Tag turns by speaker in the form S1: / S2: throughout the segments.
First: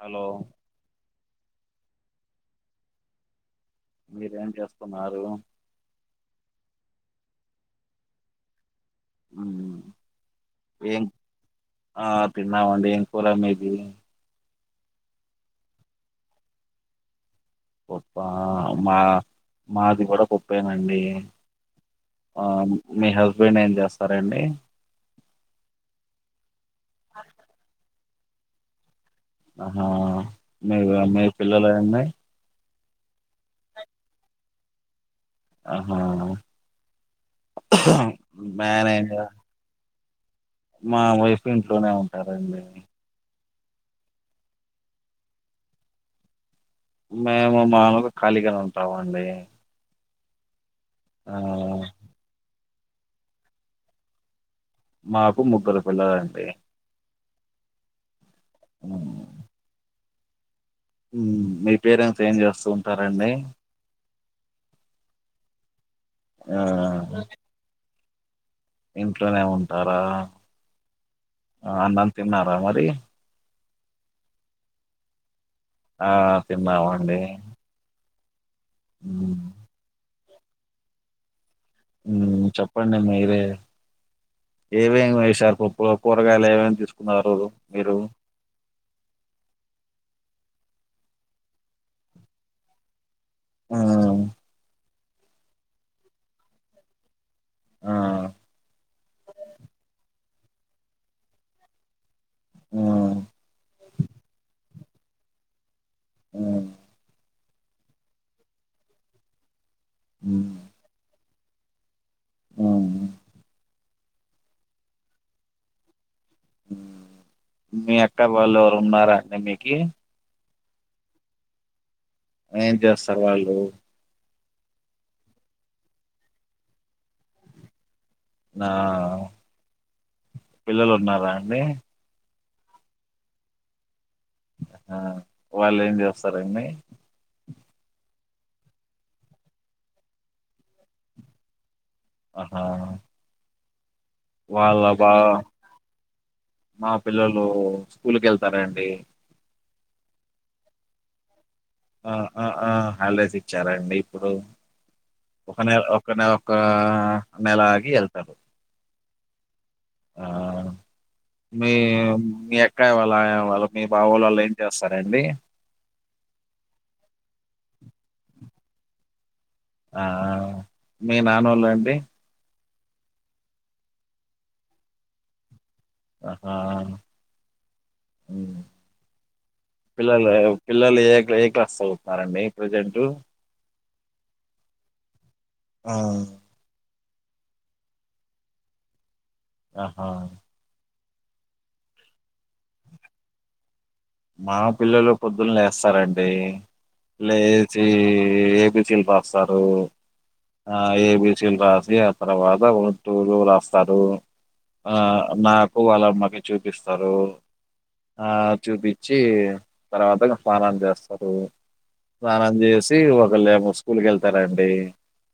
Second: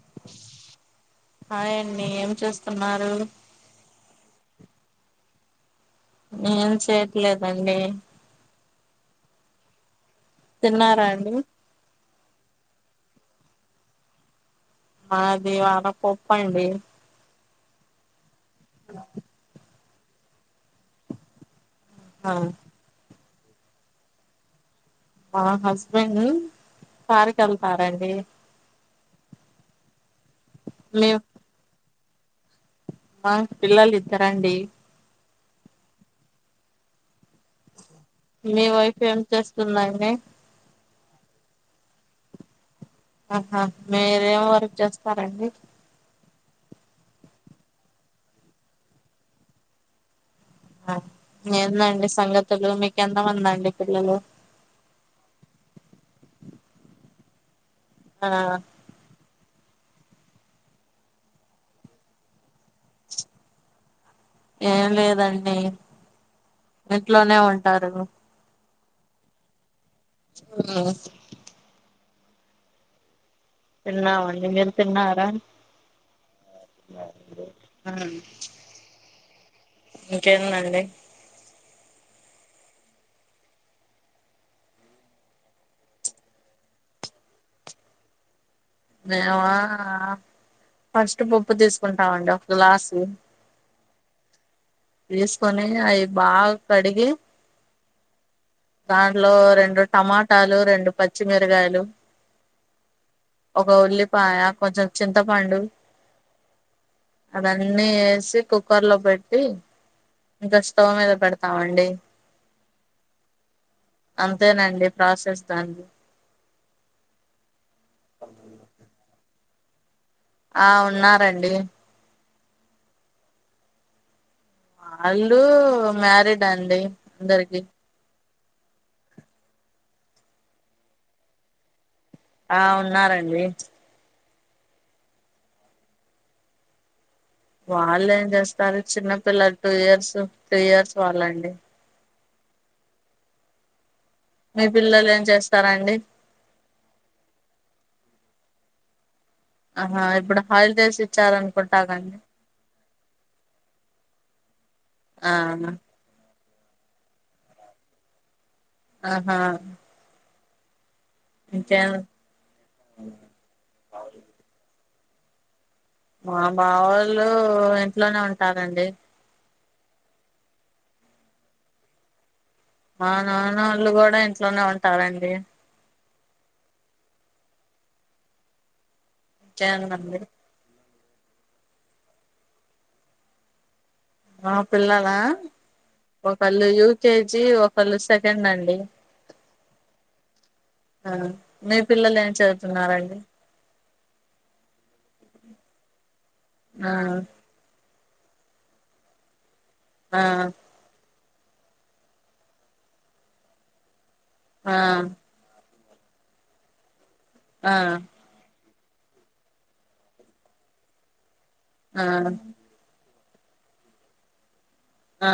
S1: Hello.
S2: Hi అండి ఏం చేస్తున్నారు.
S1: మీరేం చేస్తున్నారు.
S2: ఏం చేయట్లేదండి.
S1: ఉమ్.
S2: తిన్నారా అండి.
S1: తిన్నామండి ఏం కూర మీది.
S2: మాది ఇవాళ పప్పు అండి.
S1: పప్పా మా మాది కూడా పప్పేనండి.
S2: ఆ
S1: ఆహ్ మీ హస్బెండ్ ఏం చేస్తారండి.
S2: ఆహ్ మా హస్బెండ్ కారుకి వెళ్తారండి.
S1: ఆహా మీరు మీ పిల్లలు అన్నాయి.
S2: మాకు పిల్లలు ఇద్దరండి.
S1: ఆహా.
S2: మీ
S1: మ్యాన్
S2: వైఫ్ ఏం
S1: అయింది
S2: చేస్తుందండి.
S1: మా వైఫ్ ఇంట్లోనే ఉంటారండి.
S2: ఆహా మీరేం వర్క్ చేస్తారండి.
S1: మేము మామూలుగా ఖాళీగానే ఉంటామండి.
S2: ఆహ్
S1: ఆ
S2: ఎందండి సంగతులు మీకెంతమంది అండి పిల్లలు.
S1: మాకు ముగ్గురు పిల్లలండి
S2: ఆ
S1: మ్మ్. మీ పేరెంట్స్ ఏం చేస్తూ ఉంటారండి
S2: ఏం లేదండి
S1: ఆ
S2: ఇంట్లోనే ఉంటారు
S1: ఇంట్లోనే ఉంటారా అన్నం తిన్నారా మరి
S2: తిన్నామండి మీరు తిన్నారా
S1: ఆ తిన్నామండి ఉ
S2: ఇంకేందండి
S1: చెప్పండి మీరే ఏమేమి ఎసారు పప్పు కూరగాయలు ఏవేమి తీసుకున్నారు మీరు
S2: మేమా ఫస్ట్ పప్పు తీసుకుంటామండి ఒక గ్లాసు
S1: మ్మ్
S2: తీసుకొని అవి బాగా కడిగి
S1: ఆ
S2: దాంట్లో రెండు టమాటాలు రెండు పచ్చిమిరగాయలు
S1: మ్మ్
S2: ఒక ఉల్లిపాయ కొంచెం చింతపండు
S1: ఉ
S2: అవన్నీ వేసి కుక్కర్ లో పెట్టి ఇంకా స్టవ్ మీద పెడ్ తమండి
S1: ఆ
S2: అంతేనండి ప్రాసిస్తాం
S1: మీ అక్క వాళ్ళు ఎవరు ఉన్నారా అండి మీకి
S2: ఆ ఉన్నారండి
S1: ఏం చేస్తారు వాళ్ళు
S2: వాళ్ళు మ్యారీడ్ అండి అందరికి
S1: నా పిల్లలు ఉన్నారా అండి
S2: ఆ ఉన్నారండి
S1: ఆ వాళ్ళు ఏం చేస్తారండి
S2: వాళ్ళు ఏం చేస్తారు చిన్నపిల్లలు టూ ఇయర్స్ త్రీ ఇయర్స్ వాళ్ళండి
S1: అహ
S2: మీ
S1: వాళ్ళ
S2: పిల్లలు
S1: బా
S2: ఏం చేస్తారండి
S1: మా పిల్లలు స్కూల్కి వెళ్తారా అండి
S2: అహ ఇప్పుడు హాయిల్ దసి ఇచ్చార
S1: ఆ ఆ ఆ హాలిడేస్ ఇచ్చారండి ఇప్పుడు
S2: ఆ
S1: ఒక నె ఒక నె ఆ నెల ఏళ్తారు
S2: అహ
S1: మీ మీ అక్కయ వాళ్ళు ఆయ వాళ్ళు మీ బావోళ వాళ్ళు ఏం చేస్తారండి
S2: మా బావ వాళ్ళు ఇంట్లోనే ఉంటారండి
S1: ఆ మీ నాన్నోళ్లండి
S2: మా నాన్నోళ్ళు కూడా ఇంట్లోనే ఉంటారండి
S1: అహ ఉ
S2: ఇంకేందండి
S1: పిల్లలు పిల్లలు ఏ ఏ క్లాస్ చదువుతున్నారండి ప్రజెంట్
S2: మా పిల్లలా
S1: ఆ
S2: ఒకళ్ళు యు కేజీ ఒకళు సెకండ్ అండి
S1: అహ
S2: ఆ మీ పిల్లలు ఏం చదువుతున్నారండి
S1: మా పిల్లలు పొద్దున్న లేస్తారండి
S2: ఆ
S1: లేస్ ఏబిసిల్ బస్తారు
S2: ఆ
S1: ఆ ఏబి సిలు రాసి ఆ తర్వాత వన్ టూలు రాస్తారు ఆ నా వాళ్ళ అమ్మకి చూపిస్తరు
S2: ఆ
S1: చూపిచ్చి తర్వాత స్నానం చేస్తారు
S2: ఆ
S1: స్నానం చేసి ఒక ళ్ళమో స్కూల్కి వెళ్తారాండి
S2: ఆ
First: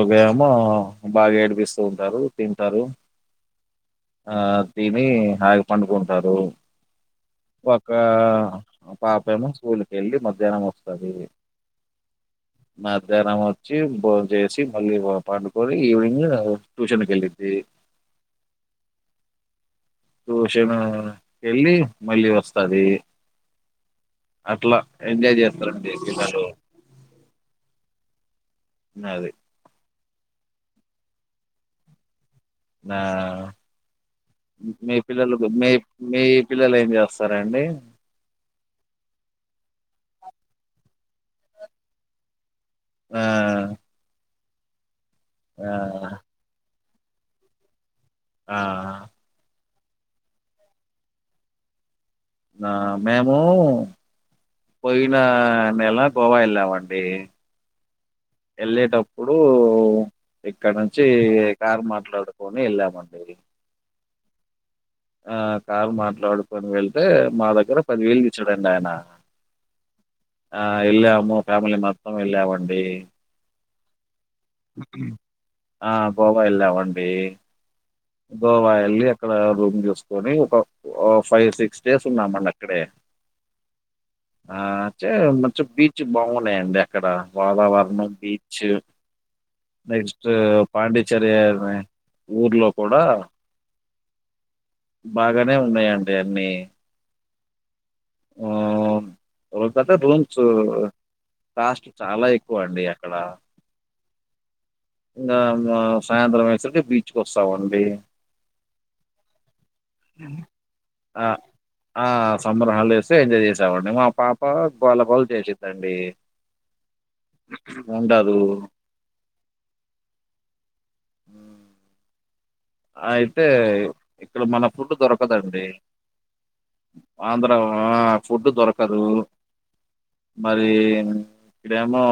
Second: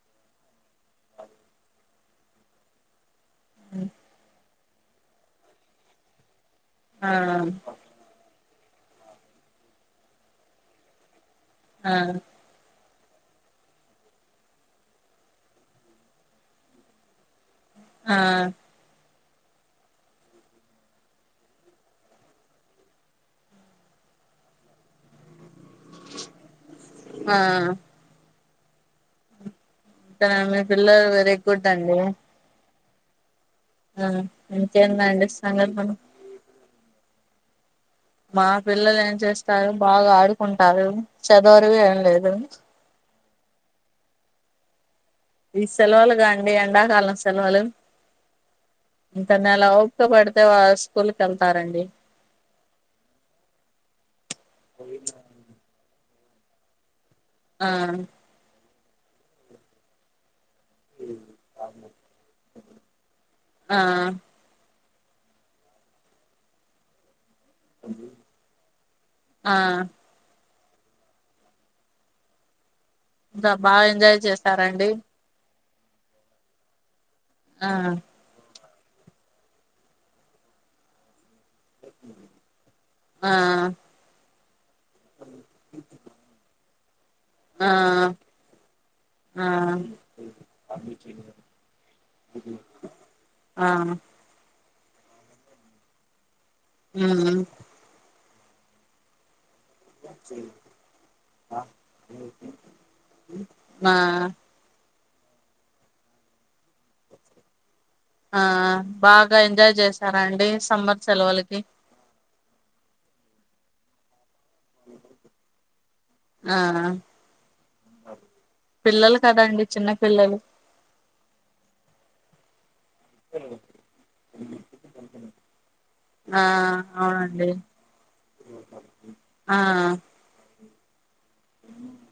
S1: ఉదయము బాగా ఏడిపిస్తూ ఉంటారు తింటారు
S2: అ
S1: ఆ తిని హాయిగ పండుకుంటారు
S2: ఆ
S1: ఒక పాపమో స్కూల్కి వెళ్ళి మధ్యాహ్నం వస్తది
S2: ఆ
S1: మధ్యానం వచ్చి భోన్ చేసి మళ్ళీ పండుకొని ఈవినింగ్ ట్యూషనికి వెళ్ళిద్ది
S2: ఆ
S1: ట్యూషన్ వెళ్ళి మళ్ళీ వస్ అది అట్లా ఎంజాయ్ చే దలా
S2: ఆ ఆ
S1: అది
S2: ఇక్కను మీ పిల్లలు వెరీ గుడ్ అండి
S1: నా
S2: ఆ
S1: మీ
S2: ఇంకేందండి
S1: పిల్లలకు మీ
S2: సంగతులు
S1: మీ పిల్లలు ఏం చేస్తారండి
S2: మా పిల్లలు ఏం చేస్తారు బాగా ఆడుకుంటారు చదవరువి ఏం లేదు
S1: ఆ
S2: ఈ
S1: ఆ
S2: సెలవులు కా అండి ఎండాకాలం సెలవులు
S1: ఆ
S2: ఇంటనే లా సుఖపడితే వా స్కూల్ కి వెళ్తారండి
S1: నా మేము పోయిన నెల గోవా ఎల్లామండి
S2: ఆ
S1: వెళ్ళేటప్పుడు ఇక్కడ నుంచి కారు మాట్లాడుకొని వెళ్ళామండి
S2: ఆ
S1: ఆ కారు మాట్లాడుకొని వెళ్తే మా దగ్గర పదివేలు ఇచ్చడండి ఆయన
S2: ఆ
S1: ఆ వెళ్ళాము ఫ్యామిలీ మొత్తం వెళ్ళామండి
S2: బాగ ఎంజాయ్ చేస్తార అండి
S1: ఆ గోవా వెళ్లామన్
S2: ఆ
S1: గోవా వెళ్ళి అక్కడ రూమ్ చూసుకొని ఒక ఫైవ్ సిక్స్ క్ స్టేస్ ఉన్నా మన్న అక్కడే
S2: ఆ
S1: ఆచ్చే మంచిం బీచ్ బాగున్నాయండి ఇక్కడ
S2: ఆ
S1: వాతావరణం బీచ్
S2: ఆ
S1: నెక్స్ట్ పాండిచెర్రీ ఊర్లో కూడా
S2: ఆ
S1: బాగానే ఉన్నాయండి అన్ని
S2: ఉ
S1: ఆ కాస్ట్ చాలా
S2: ఆ
S1: ఎక్కువండి అక్కడ.
S2: అ
S1: ఇంగా మా సాయంత్రం అయ్యే సరికి బీచ్ కు వస్తామండి
S2: ఆ బాగా ఎంజాయ్ చేసారండి సమ్మర్
S1: ఆహ్,
S2: సెలవులకి
S1: ఆ సమ్మర్ హాలిడేస్ ఎంజాయ్ చేశామండి మా ప్ప పాల్ పాల్ చేసిద్దండి
S2: ఆ
S1: ఉండదు.
S2: పిల్లలు కదండి చిన్న పిల్లలు
S1: ఉ అయితే ఇక్కడ మన ఫుడ్ దొరకదండి
S2: ఆ అవునండి
S1: ఆంధ్ర ఫుడ్ దొరకరు
S2: ఆ
S1: మ రి ఈడేమో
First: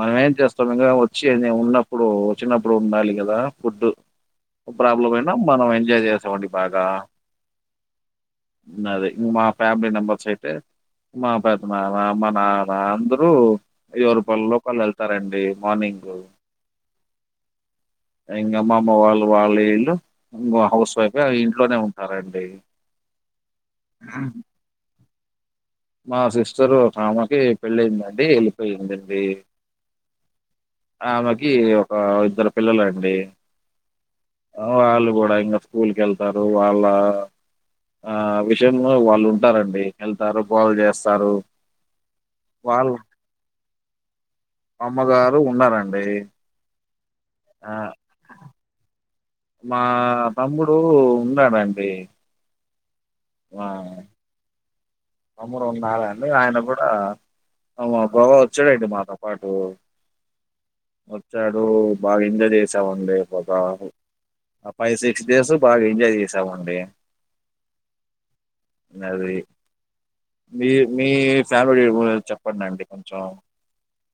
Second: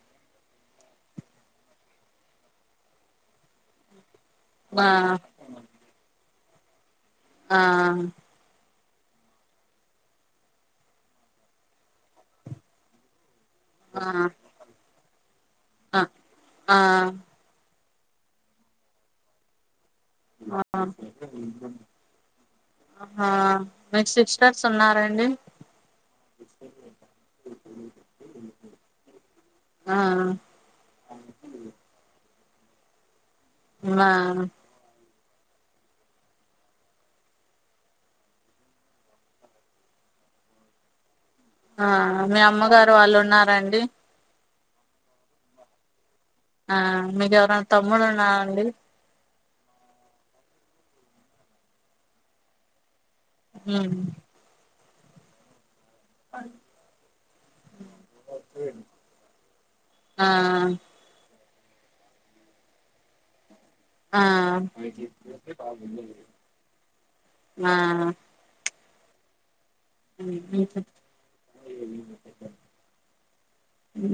S1: మనమేం చేస్తాం ఇంగ వచ్చి ఉన్నప్పుడు వచ్చినప్పుడు ఉండాలి కదా ఫుడ్
S2: ఆ
S1: ప్రాబ్లం అయినా మనం ఎంజాయ్ చేస్తామండి బాగా
S2: ఆ
S1: ఇంగ అది మా ఫేమిలీ మెంబర్స్ అయితే మా పెద్ద నాన్న మా నాన్నా అందరూ ఎవరుపల్లులోక్ వాళ్ళు వెళ్తారండి
S2: ఆ
S1: మార్నింగ్
S2: ఆ
S1: ఇంగ మ మామ్మ వాళ్ళు వాళ్ళ ఇళ్ళు ఇంగ హౌస్ వైఫె ఇంట్లోనే ఉంటారండి
S2: ఆ మీకు సిక్స్ స్టర్స్ ఉన్నారండి
S1: మా సిస్టరు ఒకామెకీ పెళ్ళయిందండి ఎళ్ళిపోయిందండి
S2: ఆ
S1: ఆమెకి ఒక ఇద్దరు పిల్లలండి
S2: మ
S1: అబ్బాయి ఇంకా స్కూల్ కెళ్తారు వాళ్ళ ఆ విషయం వాళ్ళు ఉంటారండి ఎళ్తారు గోల చేస్తారు
S2: ఆ మీ
S1: వాళ్ళ
S2: అమ్మగారు వాళ్ళున్నారండి
S1: అమ్మగారు ఉన్నారండి
S2: ఆ మీకు ఎవరైనా
S1: ఆ
S2: తమ్ముడు ఉన్నారాండి
S1: మా తమ్ముడు ఉన్నాడండి ఆ
S2: ఉమ్
S1: తమ్ముడు ఉన్నాడండి ఆయన కూడా అ బాబ వచ్చాడండి మాతో పాటు
S2: ఆ
S1: వచ్చాడు బాగా ఎంజాయ్ చేసామండి బ ఆ ఫైవ్ సిక్స్ డేస్ బాగా ఎంజాయ్ చేసామండి
S2: ఆ
S1: అది మీ మీ ఫ్యామిలీ చెప్పండండి కొంచెం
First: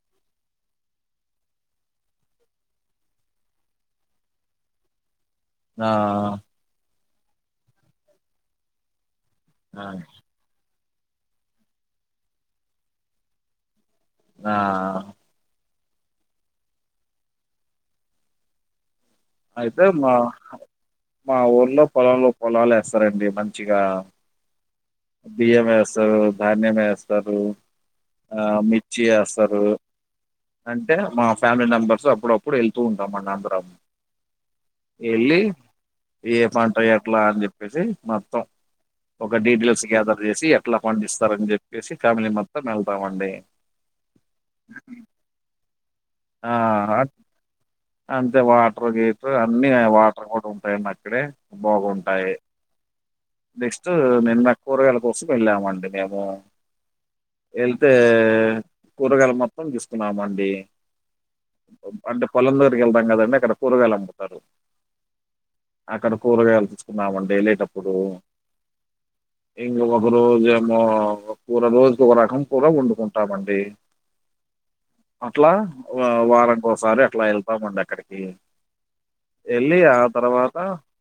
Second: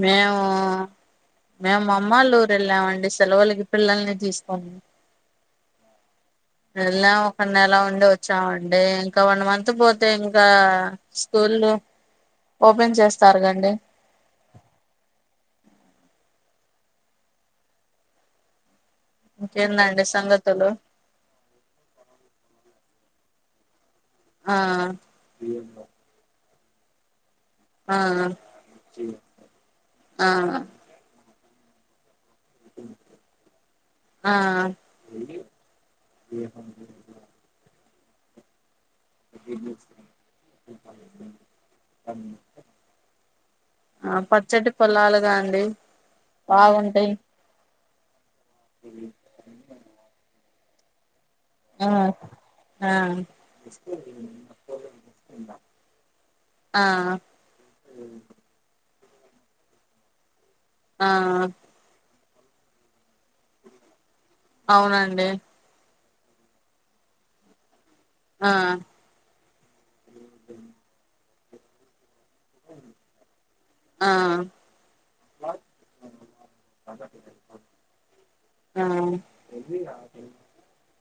S2: మేము మేము అమ్మలురు వెళ్ళామండి సెలవులకి పిల్లల్ని తీసుకొని
S1: ఆ
S2: వెళ్ళాం ఒక నెల ఉండి వచ్చామండి ఇంకా వన్ మంత్
S1: ఆ
S2: పోతే ఇంకా స్కూల్లు ఓపెన్ చేస్తారు కండి
S1: ఆ అయితే
S2: ఇంకేందండి
S1: మా
S2: సంగతులు
S1: మా ఊర్లో పొలాలు పొలాలు వేస్తారండి మంచిగా
S2: ఆ
S1: బియ్యం వేస్తారు ధాన్యం వేస్తారు ఆ మిర్చి ఏస్సారు
S2: ఆ
S1: అంటే మా ఫ్యామిలీ మెంబర్స్ అప్పుడప్పుడు వెళ్తూ ఉంటాం మన్న అందరం
S2: ఆ
S1: ఎళ్ళి ఏ పంట ఎట్లా అని చెప్పేసి మొత్తం ఒక డీటెయిల్స్ గ్యాదర్ చేసి ఎట్లా ఫండ్ ఇస్తారని చెప్పేసి ఫ్యామిలీ మొత్తం వెళ్తామండి
S2: ఆ పచ్చటి పొలాలుగా అండి
S1: ఆ
S2: బాగుంటాయి
S1: అంతే వాటర్ గేట్ అన్ని వాటర్ కూడా ఉంటాయండి అక్కడే
S2: ఆ
S1: బాగుంటాయ్
S2: ఆ
S1: నెక్స్ట్ నిన్న కూరగాయల కోసం వెళ్ళామండి మేము
S2: ఆ
S1: వెళ్తే కూరగాయలు మొత్తం తీసుకున్నామ అండి
S2: ఆ
S1: అంటే పొలం దగ్గరికి వెళ్తాం కదండి అక్కడ కూరగాయలు అమ్ముతారు
S2: అవునండి
S1: అక్కడ కూరగాయలు తీసుకున్నామండి వెళ్లేటప్పు ఇప్పుడు
S2: ఆ
S1: ఇంకొకరోజు పర రోజు ఒక కూడా వండుకుంటామండి
S2: ఆ
S1: అట్లా వారంకోసారి అట్లా వెళ్తామండి అక్కడికి
S2: ఆ
S1: వెళ్ళి ఆ తర్వాత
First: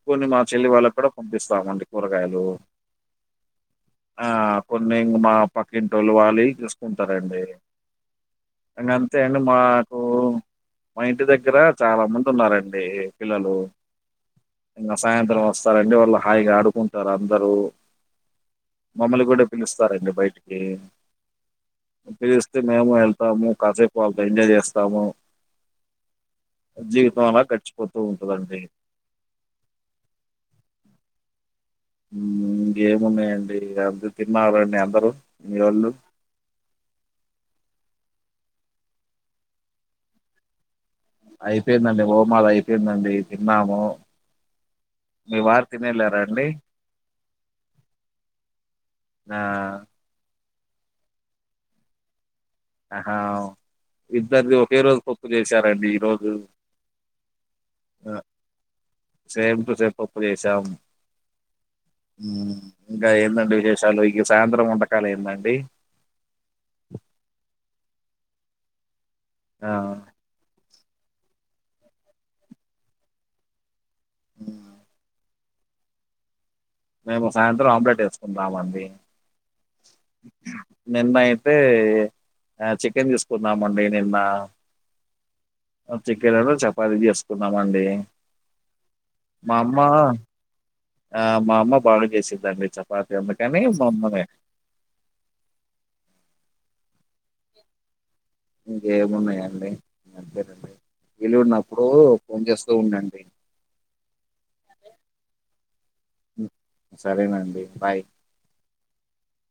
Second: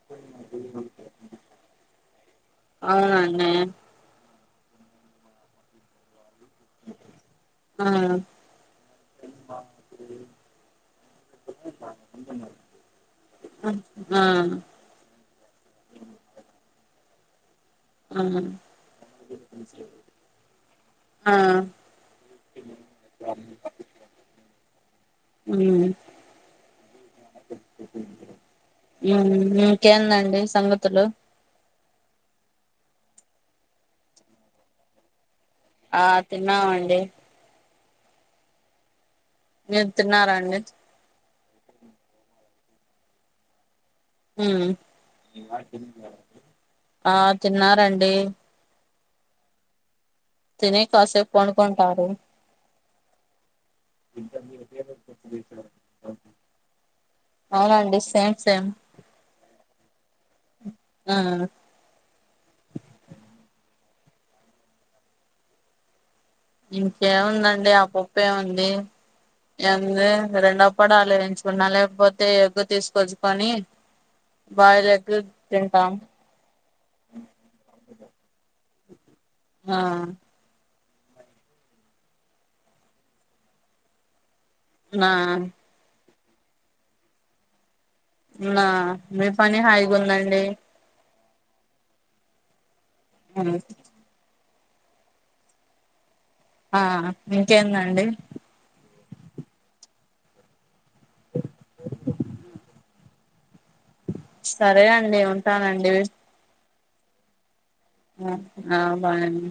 S1: కొన్ని మా చెల్లి వాళ్ళకి కూడా పంపిస్తామండి కూరగాయలు
S2: ఆవునా అన్న
S1: ఆ కొన్నిం మా పక్కింటోల్లి వాలి చూసుకుంటారండి
S2: ఆ ఆ
S1: ఇంగ అంతే అండి మాకు మా ఇంటి దగ్గర చాలా మంది ఉన్నారండి పిల్లలు
S2: ఆ
S1: ఇంగ సాయంత్రం వస్తారండి వాళ్ళు హాయిగా ఆడుకుంటారు అందరు మమ్మల్ని కూడా పిలుస్తారండి బయటికి
S2: ఆ
S1: పిలిస్తే మేము వెళ్తాము కాఫీ పాలతో ఎంజాయ్ చేస్తాము
S2: ఉ
S1: జీవితం అలా గడిచిపోతు ఉంటదండి
S2: ఉం ఇంకేందండి సంగతులు
S1: ఇంకేమున్నాయండి ఇగ అందరు తిన్నారండి అందరూ మీ వోళ్ళు
S2: ఆ తిన్నామండి మీరు తిన్నారా అండి
S1: అయిపోయిందండి ఓమాది అయిపోయిందండి తిన్నాము
S2: ఊ
S1: మీ వారు తినేళ్ళారా అండి
S2: ఆ తిన్నారండి
S1: ఆ
S2: తిని కాసేపు పడుకుంటారు
S1: ఆహా ఇద్దరిది ఒకే రోజు పప్పు చేశారండి ఈ రోజు
S2: అవునండి same same
S1: same to same పప్పు చేసాం
S2: ఆ
S1: ఇంకా ఏంట వి షాలుకి సాయంత్రం వంటకాలు ఏందండి
S2: ఇంకేముందండి ఆ పప్పు ఎ ఉంది
S1: ఆ
S2: ఏంది రెండ అప్పడాలు ఏయించుకున్నా లేకపోతే ఎగ్ తీసుకొచ్చుకొని
S1: ఉమ్,
S2: బాయిల్ ఎగ్ తింటాం
S1: మేము సాయంత్రం ఆమ్లెట్ వేసుకుంటామ అండి
S2: ఆ
S1: నిన్న అయితే చికెన్ తీసుకుందామండి నిన్న
S2: ఆ
S1: చికెనును చపాతి చేసుకున్నామండి
S2: ఆ మీ
S1: మా
S2: పని
S1: అమ్మ
S2: హాయిగా ఉందండి
S1: ఆ మా అమ్మ బాగా చేసిందండి చపాతి ఒకటినే మా అమ్మని
S2: ఆ ఇంకేందండి
S1: ఇంకేమున్నాయండి అంతేనండి వెలునప్పుడు ఫోన్ చేస్తూ ఉండండి
S2: సరే అండి ఉంటానండి
S1: సరేనండి బాయ్
S2: ఆ బాయ్ అండి